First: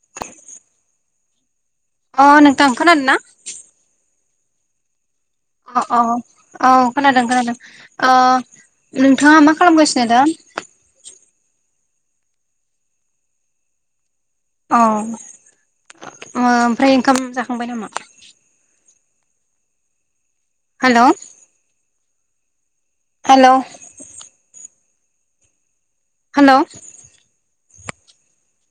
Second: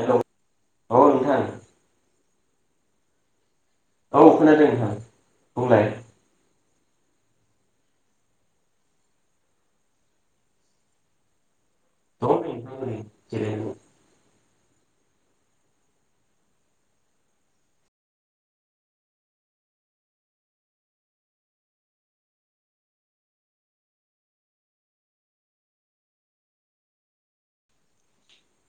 Hello औ नोंथां अ नोंथां खोनादों ना? औ खोनादों नोंथां। अ बुंलाय अ औ खोनादों खोनादों ओ नोंथाङा मा खालामगासिनो दा? [inaudible] दं नै नोंथां ओरैनो जिरायनानै औ ओमफ्राय ओ ओंखाम जाखांबाय नामा? हेल' हेल' हेल'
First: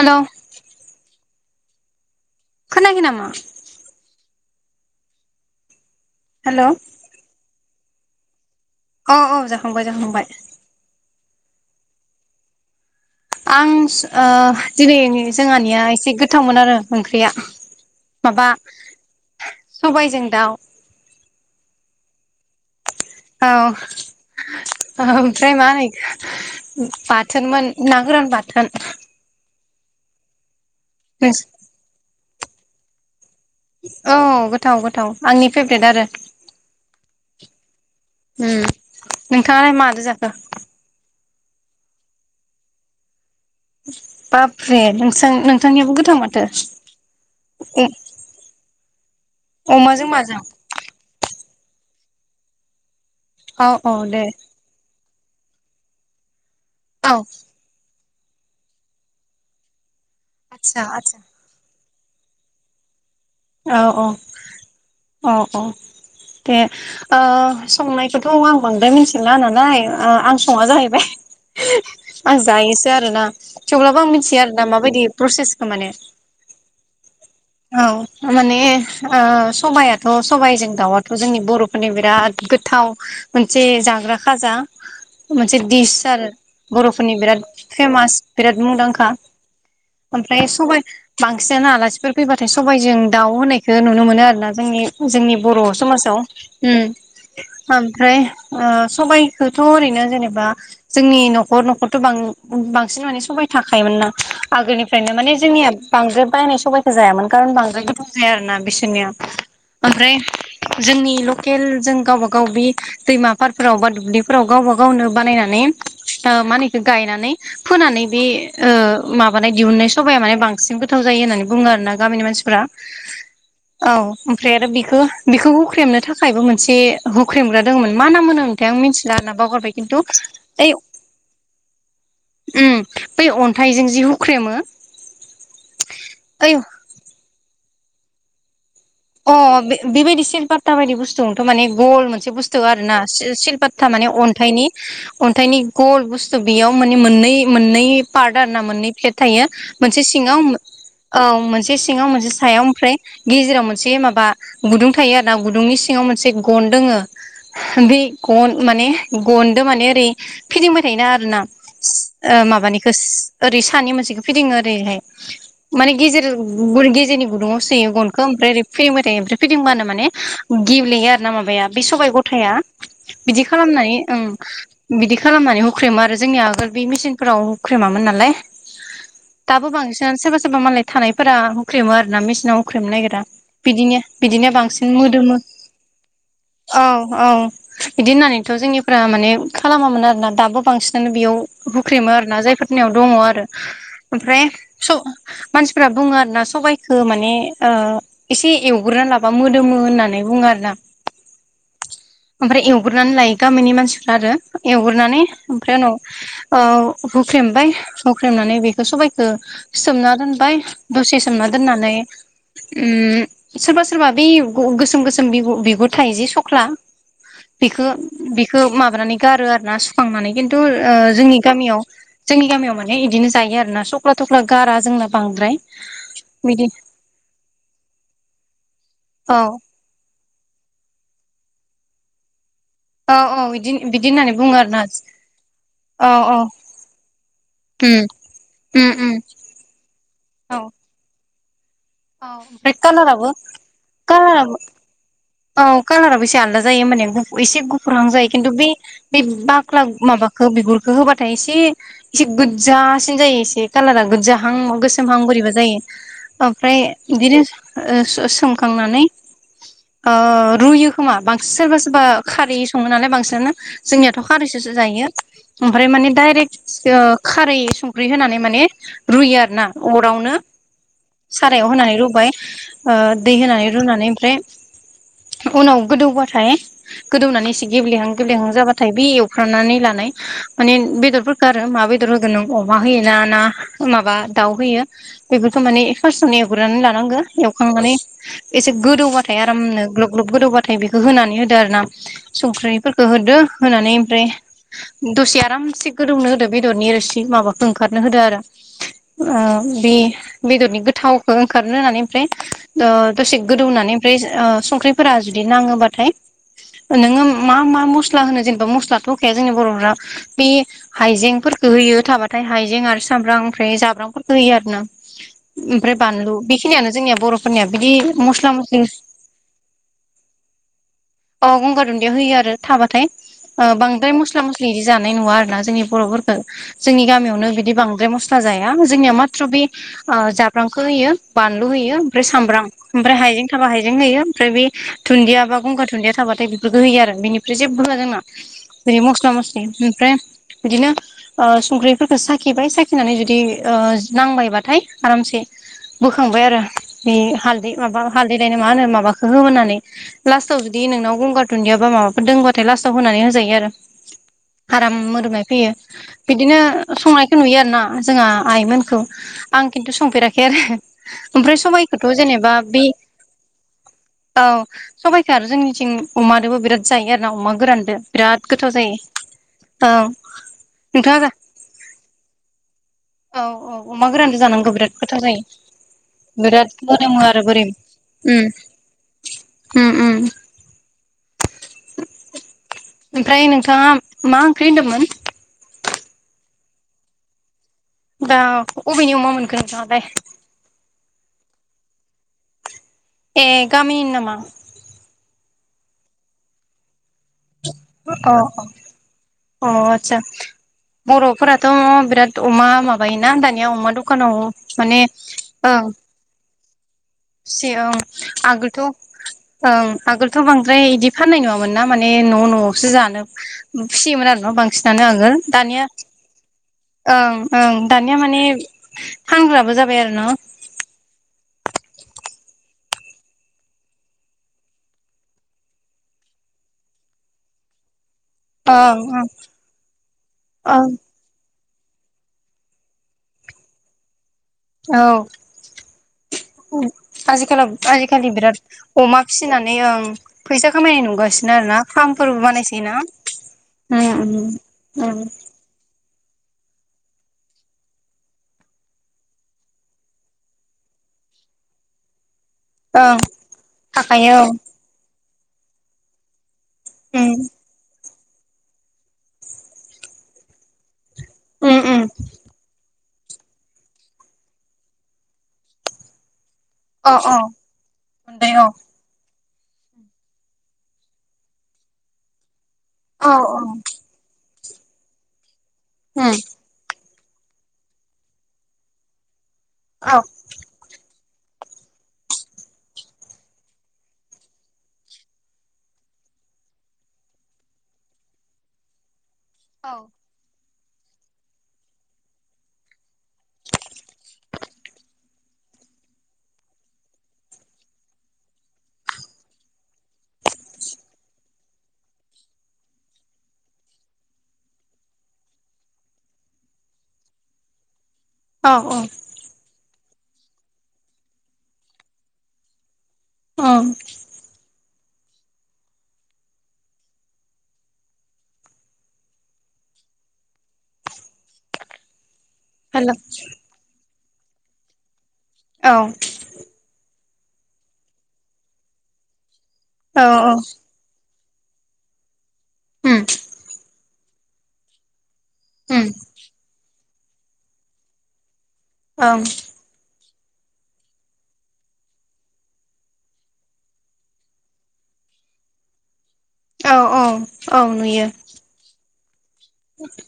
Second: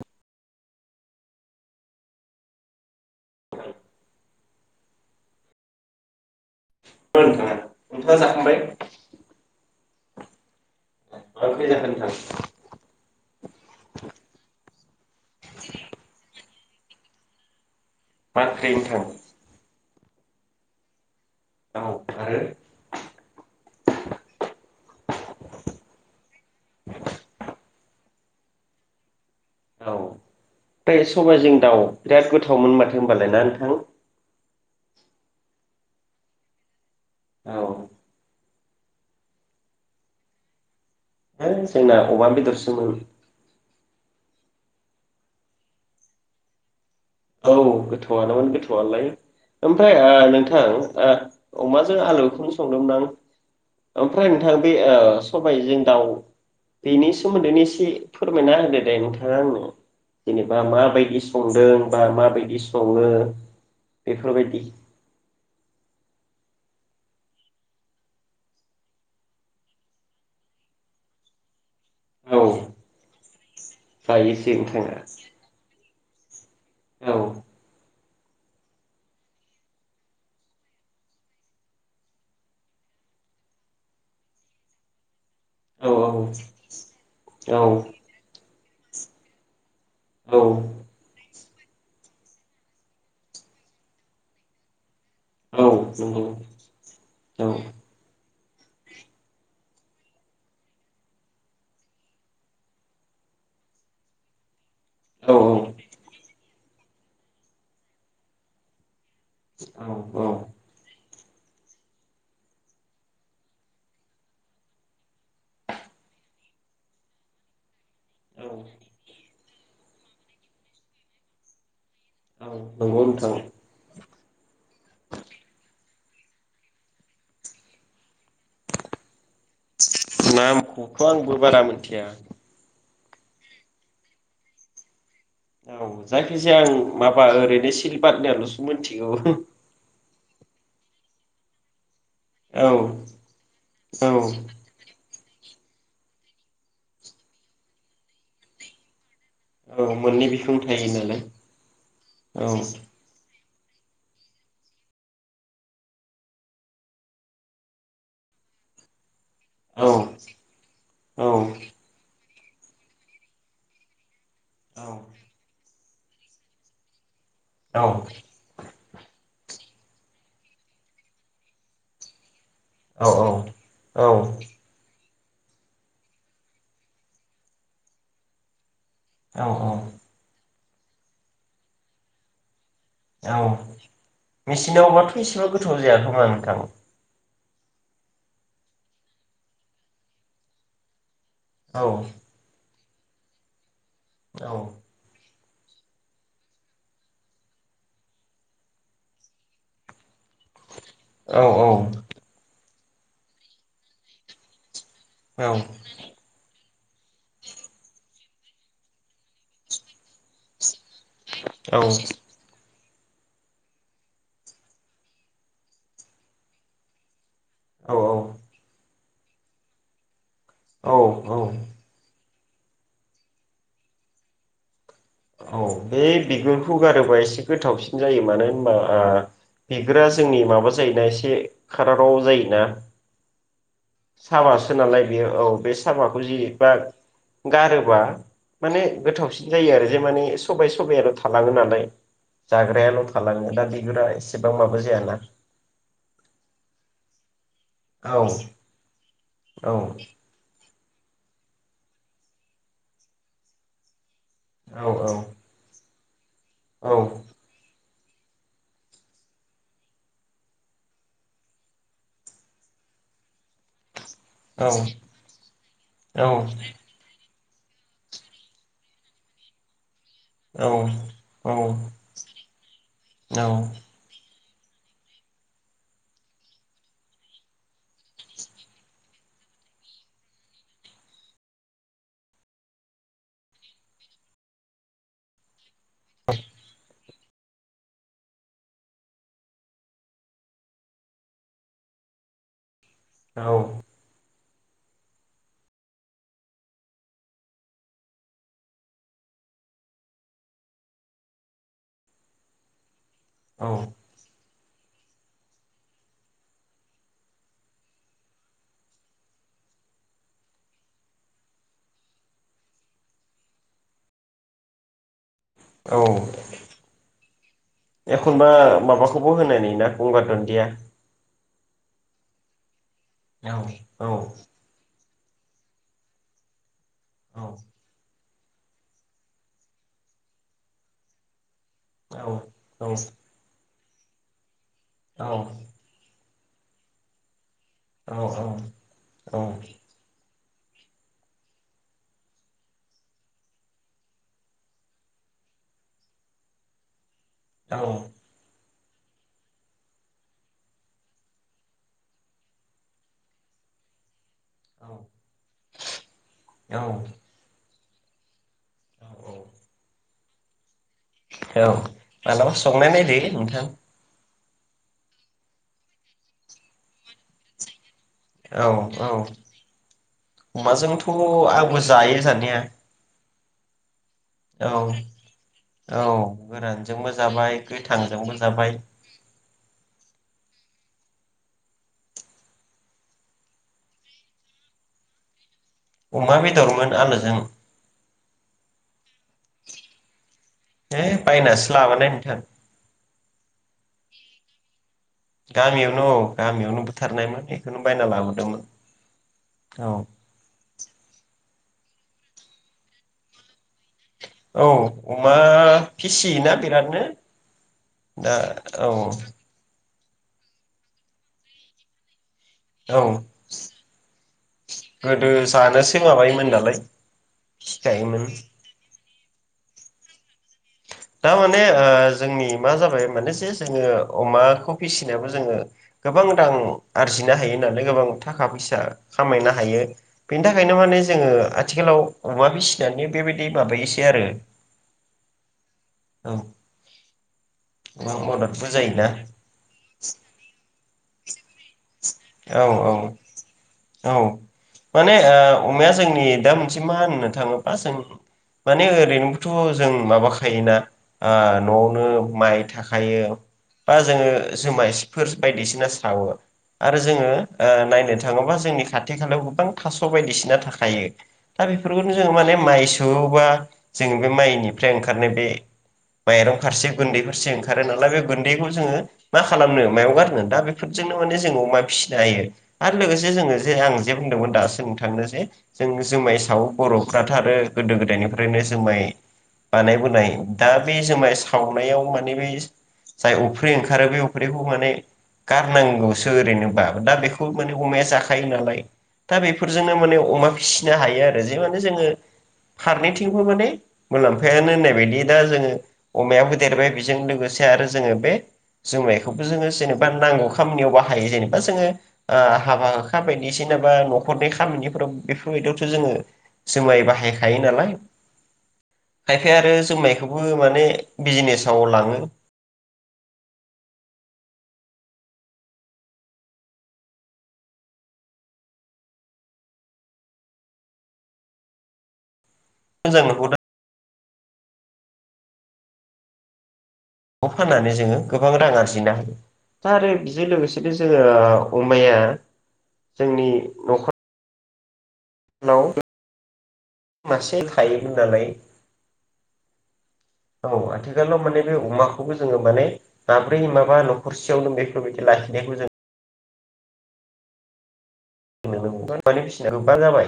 हेल' खोनायाखै नामा? हेलौ ओ नोंथां नोंथाङा जाखांबाय? अ औ जाखांबाय जाखांबाय। आरो [unintelligible] नोंथां आं ओ दिनै जोंहानिया एसे गोथावमोन आरो ओंख्रिया मा माबा आओख्रि नोंथां? सबायजों दाउ औ आरो औ ओमफ्राय मा होनो बाथोनमोन ना गोरान बाथोन। [inaudible] [unintelligible] सबायाइजों दाउ बिराद गोथावमोन माथो होनबालाय ना? नोंथां औ गोथाव गोथाव आंनि फेभ्रेट आरो औ उम नोंथाङालाय माजों जाखो? हो जोंना अमा बेदरसोमोन। बाबरे नोंसा नोंथांनियाबो गोथां माथो औ गोथावानोमोन गोथावालाय ओमफ्राय ओ अमाजों माजों नोंथां ओ अमाजों आलुखौनो संदोंमोन औ औ आं दे ओमफ्राय नोंथां बे ओ सबायजों दाउ बेनि औ सोमोनदैनो एसे फोरमायना होदो दे नोंथाङा आंनो जेनेबा आदसा आदसा माबायदि संदों बा माबायदि सङो औ औ बेफोरबायदि औ औ दे ओ संनायखौथ' आं बांद्राय मिथिला नालाय आं सङा जाहैबाय आं औ जायोसो आरोना थेवब्लाबो आं मिथियो जायोसो आरोना नोंथाङा माबायदि प्रसेसखौ माने औ औ माने ओ सबायाइाथ' सबाइजों दाउयाथ' जोंनि बर'फोरनि बिराद गोथाव मोनसे जाग्रा खाजा मोनसे औ दिस आरो बर'फोरनि बिराद औ फेमास बिराद मुंदांखा नंगौ ओमफ्राय सबाइ बांसिनानो आलासिफोर फैबाथाय सबाइजों दाउ होनायखौ नुनो मोनो आरो ना जोंनि जोंनि बर' औ औ समाजाव औ उम औ ओमफ्राय ओ सबाइखौथ' ओरैनो जेनेबा जोंनि न'खर न'खरथ' बांसिन माने साबाइ थाखायोमोन नो आगोलनिफ्रायनो माने औ जोंनिया बांद्राय बायनाय सबायखौ जायामोन खारन बांद्राय गोथाव जाया आरोना बिसोरनिया ओमफ्राय जोंनि ल। लकेल जों गावबा गाव बे दैमा फारफोराव बा दुब्लिफोराव गावबा गावनो बानायनानै। ओ माहोनो इखो गायनानै। फोनानै बे औ ओ माबानाय दिहुननाय सबाया माने बांसिन गोथाव जायो होननानै बुङो आर ना। गामिनि मानसिफ्रा नंगौ नोंथां औ। ओमफ्राय आरो बेखो बेखौ हुख्रेमनो थाखायबो मोनसे हुख्रेमग्रा दोङमोन मा नाम होनो मोन्थाय आं मिन्थिला आर ना बावगार। खिन्थु ओइ नामखौथ' आंबो बारा मिथिया उम। बै अन्थाइजों जि हुख्रेमो। औ ओइ जायाखिजाया आं माबा ओरैनो सिलबारनियाल'सो मिथिगौ अ हम। बे बेबायदि सिलपात्ता बायदि बुस्थुथ' माने गल मोनसे बुस्थु औ आरोना सिलपात्ता माने औ अन्थाइनि। अन्थाइनि गल बुस्थु बेयाव माने मोननै मोननै पारद ना मोननै पेट थायो औ मोनसे मोननै सिङाव बिखुं थायो नालाय औ मोनसे सिङाव मोनसे औ सायाव ओमफ्राय गेजेराव मोनसे थाय मोनसे माबा गुदुं थायो आर ना गुदुंनि सिङाव मोनसे गन दोङो बे गन माने गनदो माने ओरै फिदिंबाय थायोना आर औ ना। ओ माबानिखोस ओरै सानै मोनसेखौ फिदिङो औ ओरैहाय। माने गेजेर ग गेजेरनि गुदुंङाव औ सोयो गनखौ ओमफ्राय ओरै फिदिंबाय ओमफ्राय फैदिंबानो माने गेब्लेयो आरो ना माबाया बे सबाय गथाया। बिदि खालामनानै औ ओं बिदि खालामनानै हुख्रेमो आरो जोंनिया आगोल बे मेचिनफोराव हुख्रेमामोन नालाय। औ दाबो बांसिनानो सोरबा सोरबा मालाय थानायफोरा हुख्रेमो आरो ना मेसिनाव हुख्रेमनो नागिरा। औ बिदिनो बिदिनो बांसिन मेचिनावबाथ' मोदोमो। एसेबां गोथाव जाया खोमा नोंथां [inaudible] औ औ। बिदि होननानैथ' जोंनिफ्रा माने खालामामोन आरोना दाबो बांसिनानो बेयाव बुख्रिमो आरोना जायफोरनियाव दङ आरो ओमफ्राय औ स मानसिफ्रा बुङो आरो ना सबायखौ माने ओ एसे एवग्रोना लाबा मोदोमो होननानै। बुङो आरो ना। औ ओमफ्राय एवगोरनानै लायो गामिनि मानसिफ्रा आरो। एवग्रोनानै ओमफ्राय उनाव औ हुख्रेमबाय हुख्रेमनानै बेखौ सबायखौ सोमना दोनबाय। दसे सोमना दोननानै उम सोरबा सोरबा बे युब गु गोसोम गोसोम बिगु बिगुर थायो जि सख्ला। बिखो औ बिखो माबानानै गारो आरो ना सुखांनानै खिन्थु ओ औ जोंनि गामियाव जोंनि गामियाव माने इदिनो जायो आरो ना सख्ला थख्ला गारा जोंना बांद्राय औ बे बिदि बिगुरखौ गारोबा एसे गोथावसिन जायो मानो होनबा आ औ बिगुरा जोंनि माबा जायोना एसे खारावराव जायोना। अ औ इदिनो। साबासो नालाय बे औ बे औ साबाखौ औ जि फा गारोबा उम माने उम उम गोथावसिन जायो आरो जे माने औ सबाय सबायाल' थालाङो नालाय। औ ओमफ्राय जाग्रायाल' कालाराबो थालाङो दा बिगुरा कालाराबो एसेबां माबो जायाना। औ कालाराबोसे आलदा जायो माने गु एसे गुफुरहां औ जायो खिन्थु बे बे बाख्ला माबाखौ बिगुर बेखौ होबाथाय एसे एसे गोजासिन जायो एसे कालारा गोजा हां औ गोसोमहां बोरैबा जायो। ओमफ्राय बिदिनो ओ स सोमखांनानै ओ रुयो खोमा बांसिन सोरबा सोरबा खारै सङो नालाय बांसिनानो। जोंनियाथ' खारैसोसो जायो ओमफ्राय माने डाइरेक्ट ओ खारै संख्रि होनानै माने रुयो आरो ना। अरावनो औ सारायाव होनानै रुबाय ओ दै होनानै रुनानै ओमफ्राय [inaudible] उनाव गोदौबाथाय गोदौनानै एसे गेब्लेहां गेब्लेहां जाबाथाय बे एवफ्रांनानै लानाय माने बेदरफोरखौ आरो मा बेदर होगोन नों अमा होयो ना ना माबा दाउ होयो बेफोरखौ माने फार्स्टावनो एवग्रोनानै लानांगौ एवखांनानै एसे गोदौबाथा थाय आरामनो ग्लब ग्लब गोदौबाथाय बेखौ होनानै होदो आरो ना संख्रि फोरख होदो होनानै ओमफ्राय दसे आरामसे गोदौनो होदो बेदरनि रोसि माबाखौ ओंखारनो होदो आरो ओ बे बेदरनि गोथावखौ ओंखारनो होननानै ओमफ्राय ओ दसे गोदौ होननानै ओ संख्रिफोरा जुदि नाङोबाथाय नोङो मा मा मस्ला होनो जेनेबा मस्लाथ' होखाया जोंनि बर'फोरा बे हाइजें होयो थाबाथाय हाइजें आरो सामब्राम ओमफ्राय जाब्रांफोरखौ होयो आरो ना ओमफ्राय औ बानलु बेखिनियानो जोंनिया बर'फोरनिया बिदि मस्ला मस्लि खौबो होनानै गंगार दुन्दिया अ गंगार दुन्दिया होयो आरो थाबाथाय औ ओ औ बांद्राय मस्ला मस्लि बिदि जा नाय नु आरोना जोंनि बर'फोरखौ जोंनि औ गामयावनो बिदि बांद्र म स्ला जाया जोंनिया माथ्र बे ओ जाब्रांखौ होयो बालू होयो औ ओमफ्राय सामब्राम औ ओमफ्राय बै दुन्दिया बा गंगार दुन्दिया था नाथाय बेफोरखौ होयो आरो बेनिफ्राय जेबो होआ औ जोंना ओरै मस्ला औ मस्लि ओमफ्राय बिदिनो ओ संख्रिफोरखो साखिबाय साखिनानै जुदि ओ नांबायबाथाय आरामसे बोखांबाय आरो बे हालदै माबा हालदै लायनो मा होन माखौ होनोनानै लास्टाव जुदि नोंनाव गंगार दुन्दियायाबा माबाफोर दंबाथाय लास्टाव होनानै होजायो आरो आराम मोरोमनाय फैयो बिदिनो संनायखौ नुयो आरो ना। जोंहा आइमोनखौ आं खिन्थु संफेराखै आरो ओमफ्राय सबबायखौथ' जेनेबा मालाबा बे संनाय नायदो नोंथां औ सबाइखो आरो जोंनिथिं अमादोबो बिराद जायो आरोना अमा गोरानदो बिराद औ गोथाव जायो औ औ अमाजोंथ' नोंथाङा आंबो जायो जानाया औ औ अमा गोरान जानांगौ औ बिराद खोथा जायो। औ बिराद गोरानजोंबो मदोमो आरो उ जाबाय गोथांजोंबो उ जाबाय उ ओमफ्राय नोंथाङा मा ओंख्रि होनदोंमोन? अमा बेदरमोन आलोजों दा अबेनि अमा मोनखनो नोंथां आलाय? ए बायनासो लाबानो नोंथां ए गामिनि नामा? गामियावनो औ गामियावनो बुथारनाय मोन अ अ अ औ आतसा बर'फोरा थ' बिराद अमा माबायोना दानिया अमा दं औ अमा फिसियोना बिरादनो फिसियो औ दा आगोलथ' ओ औ उ आगोलथ' बांद्राय बिदि फाननाय नङामोन ना माने न' न'आवसो औ जानो फिसियोमोन आरो ना बांसिनानो गोदो आगोल दानिया जानोसो माबायोमोन नालाय ओं ओं दानिया फिखायोमोन माने फानग्राबो जाबाय आरो ना दारमाने ओ जोंनि मा जाबाय माने जे जोङो अमाखौ फिसिनायाबो जोङो गोबां रां आरजिनो हायो नालाय गोबां थाखा फैसा ओं ओं खामायनो हायो बेनि थाखायनो माने जोङो आथिखालाव अमा फिसिनानै बेबायदि माबायोसै आरो औ औ आजिखालाव गोबां आजिखालि बिराद मददबो जायोना अमा फिसिनानै ओं फैसा खामायनाय नुगासिनो आरो ना फार्मफोरबो औ बानायसै ना उम औ औ उम माने उम ओ अमाया जोंनि दा मोनसे मा होननो थाङोबा जों माने ओरैनोबोथ' जों माबाखायोना आ न'आवनो माइ ओं थाखायो बा जोङो थाखायो औ जुमाय सिफोर बायदिसिना सावो। आरो जोङो उम ओ नायनो थाङोबा जोंनि खाथि खालायाव गोबां थास' बायदिसिना थाखायो दा उम उम बेफोरखौनो जोङो माने माइ सोवोबा जोंङो बे माइनिफ्राय ओंखारनाय बे माइरं फारसे अ गुैन्दै अ फारसे ओंखारो नालाय बे मोनबाय औ गुन्दैखौ जोङो मा खालामनो मायाव गारनो दा बेफोरजोंनो माने जोङो अमा फिसिनो हायो आरो औ लोगोसे जोङो उम जे आं जे बुंदोंमोन दासो नोंथांनो जे जों जुमाय सावो बर'फ्राथ' आरो गोदो-गोदायनिफ्रायनो जुमाय औ बानायबोनाय दा बे जुमाय सावनायाव माने बे जाय अफ्रि ओंखारो बे अफ्रिखौ माने गारनांगौसो ओरैनोबा दा बेफोरखौ अमाया जाखायो नालाय दा बिफोरजोंनो माने अमा फिसि नो हायो आरो जे माने जोङो फारनैथिंबो माने मुलाम्फायानो होननाय बायदि दा जोङो। अमायाबो देरबाय बेजों लोगोसे आरो जोङो बे जुमायखौबो जोङो जेननोबा नांगौ खामानियाव बाहायो ।जेनेबा जोङो हाबा हुखा बायदिसिना बा न'खरनि खामानिफोराव बेफोरबायदियावथ' जोङो जुमाय बाहायखायो नालाय औ -औ। खायफाया आरो जुमायखौबो माने बिजनेसाव लाङो। अ। हेल' मोजां [unintelligible] नुहुरदों औ। नखौ फाननानै जोङो गोबां रां आरजिनो हायो दा आरो औ बेजों औ लोगोसेनो जोङो अमाया उम जोंनि न'खराव हु। मासे थायोमोन नालाय ओं। औ आथिखालाव माने बे अमाखौबो जोङो माने माब्रै माबा न'खरसेयावनो बेफोरबायदि लायो। द [unintelligible] जों औ -औ -औ नुयो। [unintelligible] फिसिना गोबा जाबाय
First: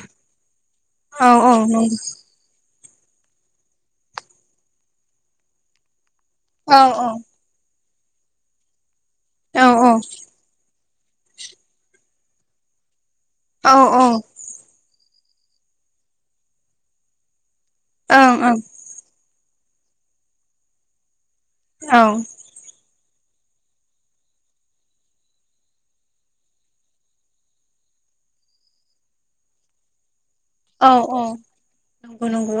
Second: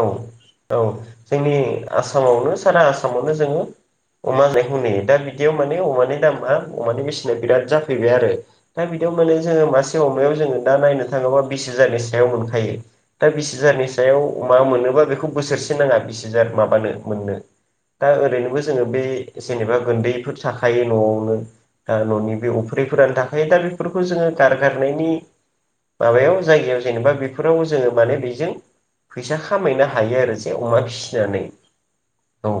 औ-औ औ औ जोंनि नंगौ आसामावनो सारा आसामावनो जोङो अमा जानायखौ नुयो दा बिदियाव माने अमानि दामा औ अमानि बेसेना बिराद जाफैबाय आरो दा बिदियाव माने जोङो औ मासे अमायाव जोङो दा नायनो थाङोबा बिस हाजारनि सायाव मोनखायो दा बिस औ हाजारनि ओं ओं सायाव मोननोबा बेखौ बोसोरसे नाङा बिस हाजार माबानो मोननो दा ओरैनोबो जोङो बे जेनेबा गुन्दैफोर थाखायो न'आवनो दा औ न'नि बे अफ्रि फोरानो थाखायायो दा बेफोरखौ जोङो गारगारनायनि माबायाव जायगायाव जेनेबा बेफोराव जोङो माने बेजों फैसा खामायनो हायो आरो जों। मासे अमा औ औ फिसिनानै नंगौ औ नंगौ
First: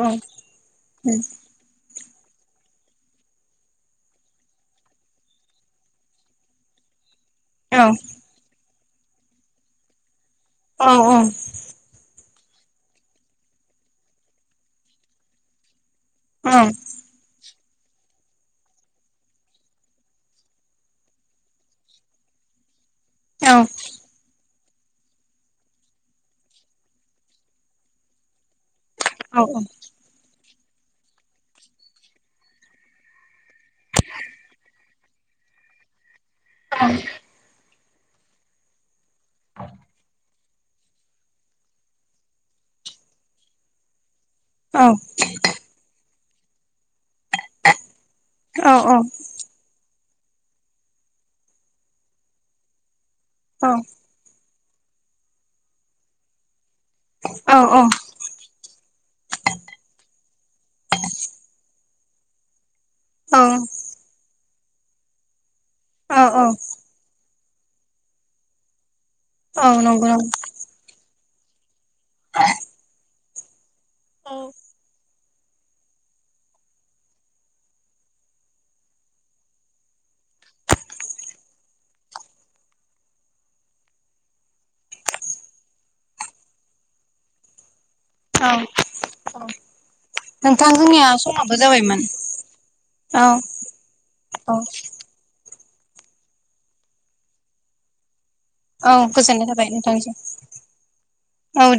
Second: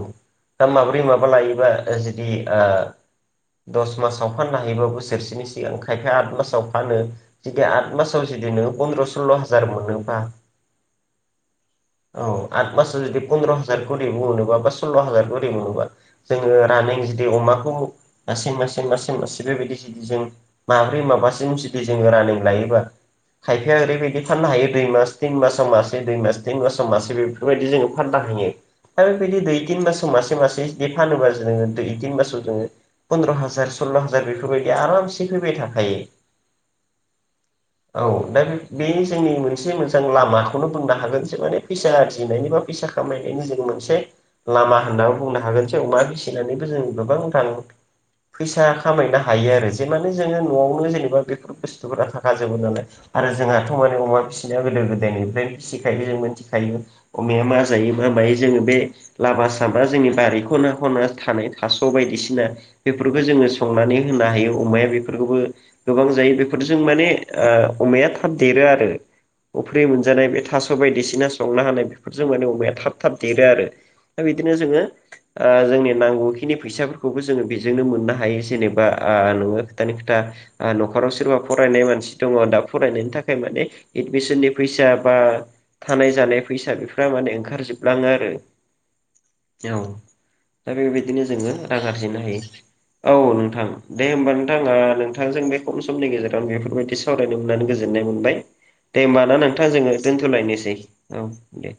दा माब्रै माबा लायोबा जुदि ओ दस मासाव फाननो हायोबा बोसोरसेनि सिगां खायफाया आद मासाव फानो जुदि आद मासाव जुदि नोङो फन्द्र' सल्ल' हाजार मोनोबा अ-अ। औ आठ मासआव जुदि पन्द्र' हाजारखरै मोनोबा बा सल्ल' हाजारखरि मोनोबा जोङो औ मानै जुदि अमा [unintelligible] बेबायदि जुदि जों माब्रै माबासिम जों जुदि रानिं लायोबा औ खायफाया ओरैबायदि फाननो हायो दुइ मास तिन मासाव मास मास तिन मास मासे बेफोरबायदि जोङो फाननो हायो। दा बेबायदि औ दुइ तिन मासाव मासे-मासे बिदि फानोबा जोङो दुइ तिन मासाव जोङो फन्द्र' हाजार सल्ल' हाजार बेफोरबायदि आरामसे फैबाय थाखायो। थायो। औ। औ दा बे जोंनि मोनसे मोजां लामा। बेखौनो बुंनो हागोन जे माने फैसा आरजिनायनि बा फैसा खामायनायनि जों मोनसे लामा औ होनना बुंनो हागोनसै अमा फिसिनानैबो जों गोबां रां फैसा औ खामायनो हायो आरो जेमान जोङो नआवनो जेनेबा बेफोर बुस्थुफोरा थाखा जोबो नालाय आरो जोंहाथ माने अमा फि जोहा गोदो गोदायनिफ्रायनो फिसिखायो मोनथिखायो अमाया मा जायो मा मायो जोङो बे लामा सामा जोंनि बारि खना खना थानाय थास स बायदिसिना बेफोरखौ जोङो संनानै होनो हायो अमाया बेफोरखौबो गोबां औ जायो औ बेफोरजों माने ओ अमाया थाब देरो आरो औ नंग जानाय बे थास बायदिसिना संना होनाय बेफोरजों माने अमाया थाब थाब देरो आरो दा बिदिनो जोङो ओ जोंनि नांगौखिनि फैसाफोरखौबो जोङो बेजोंनो मोननो हायो जेनेबा आ नोङो खोथानि खोथा ओ नखराव सोरबा फरायनाय मानसि दङ दा फरायनायनि थाखाय माने एदमिसननि फैसा बा थानाय जानाय फैसा बेफ्रा माने ओंखारजोबलाङो आरो औ औ नोंथां दा जोंनिया बेबायदिनो जोङो समाबो रां जाबायमोन आरजिनो हायो औ नोंथां दे होमबा औ नोंथां ओ नोंथांजों बे खम समनि गेजेराव बेफोरबायदि सावरायनो मोननानै गोजोननाय मोनबाय औ दे होमबा ना गोजोननाय थाबाय नोंथां जोङो नोंथांनिसिम दोनथलायनोसै औ दे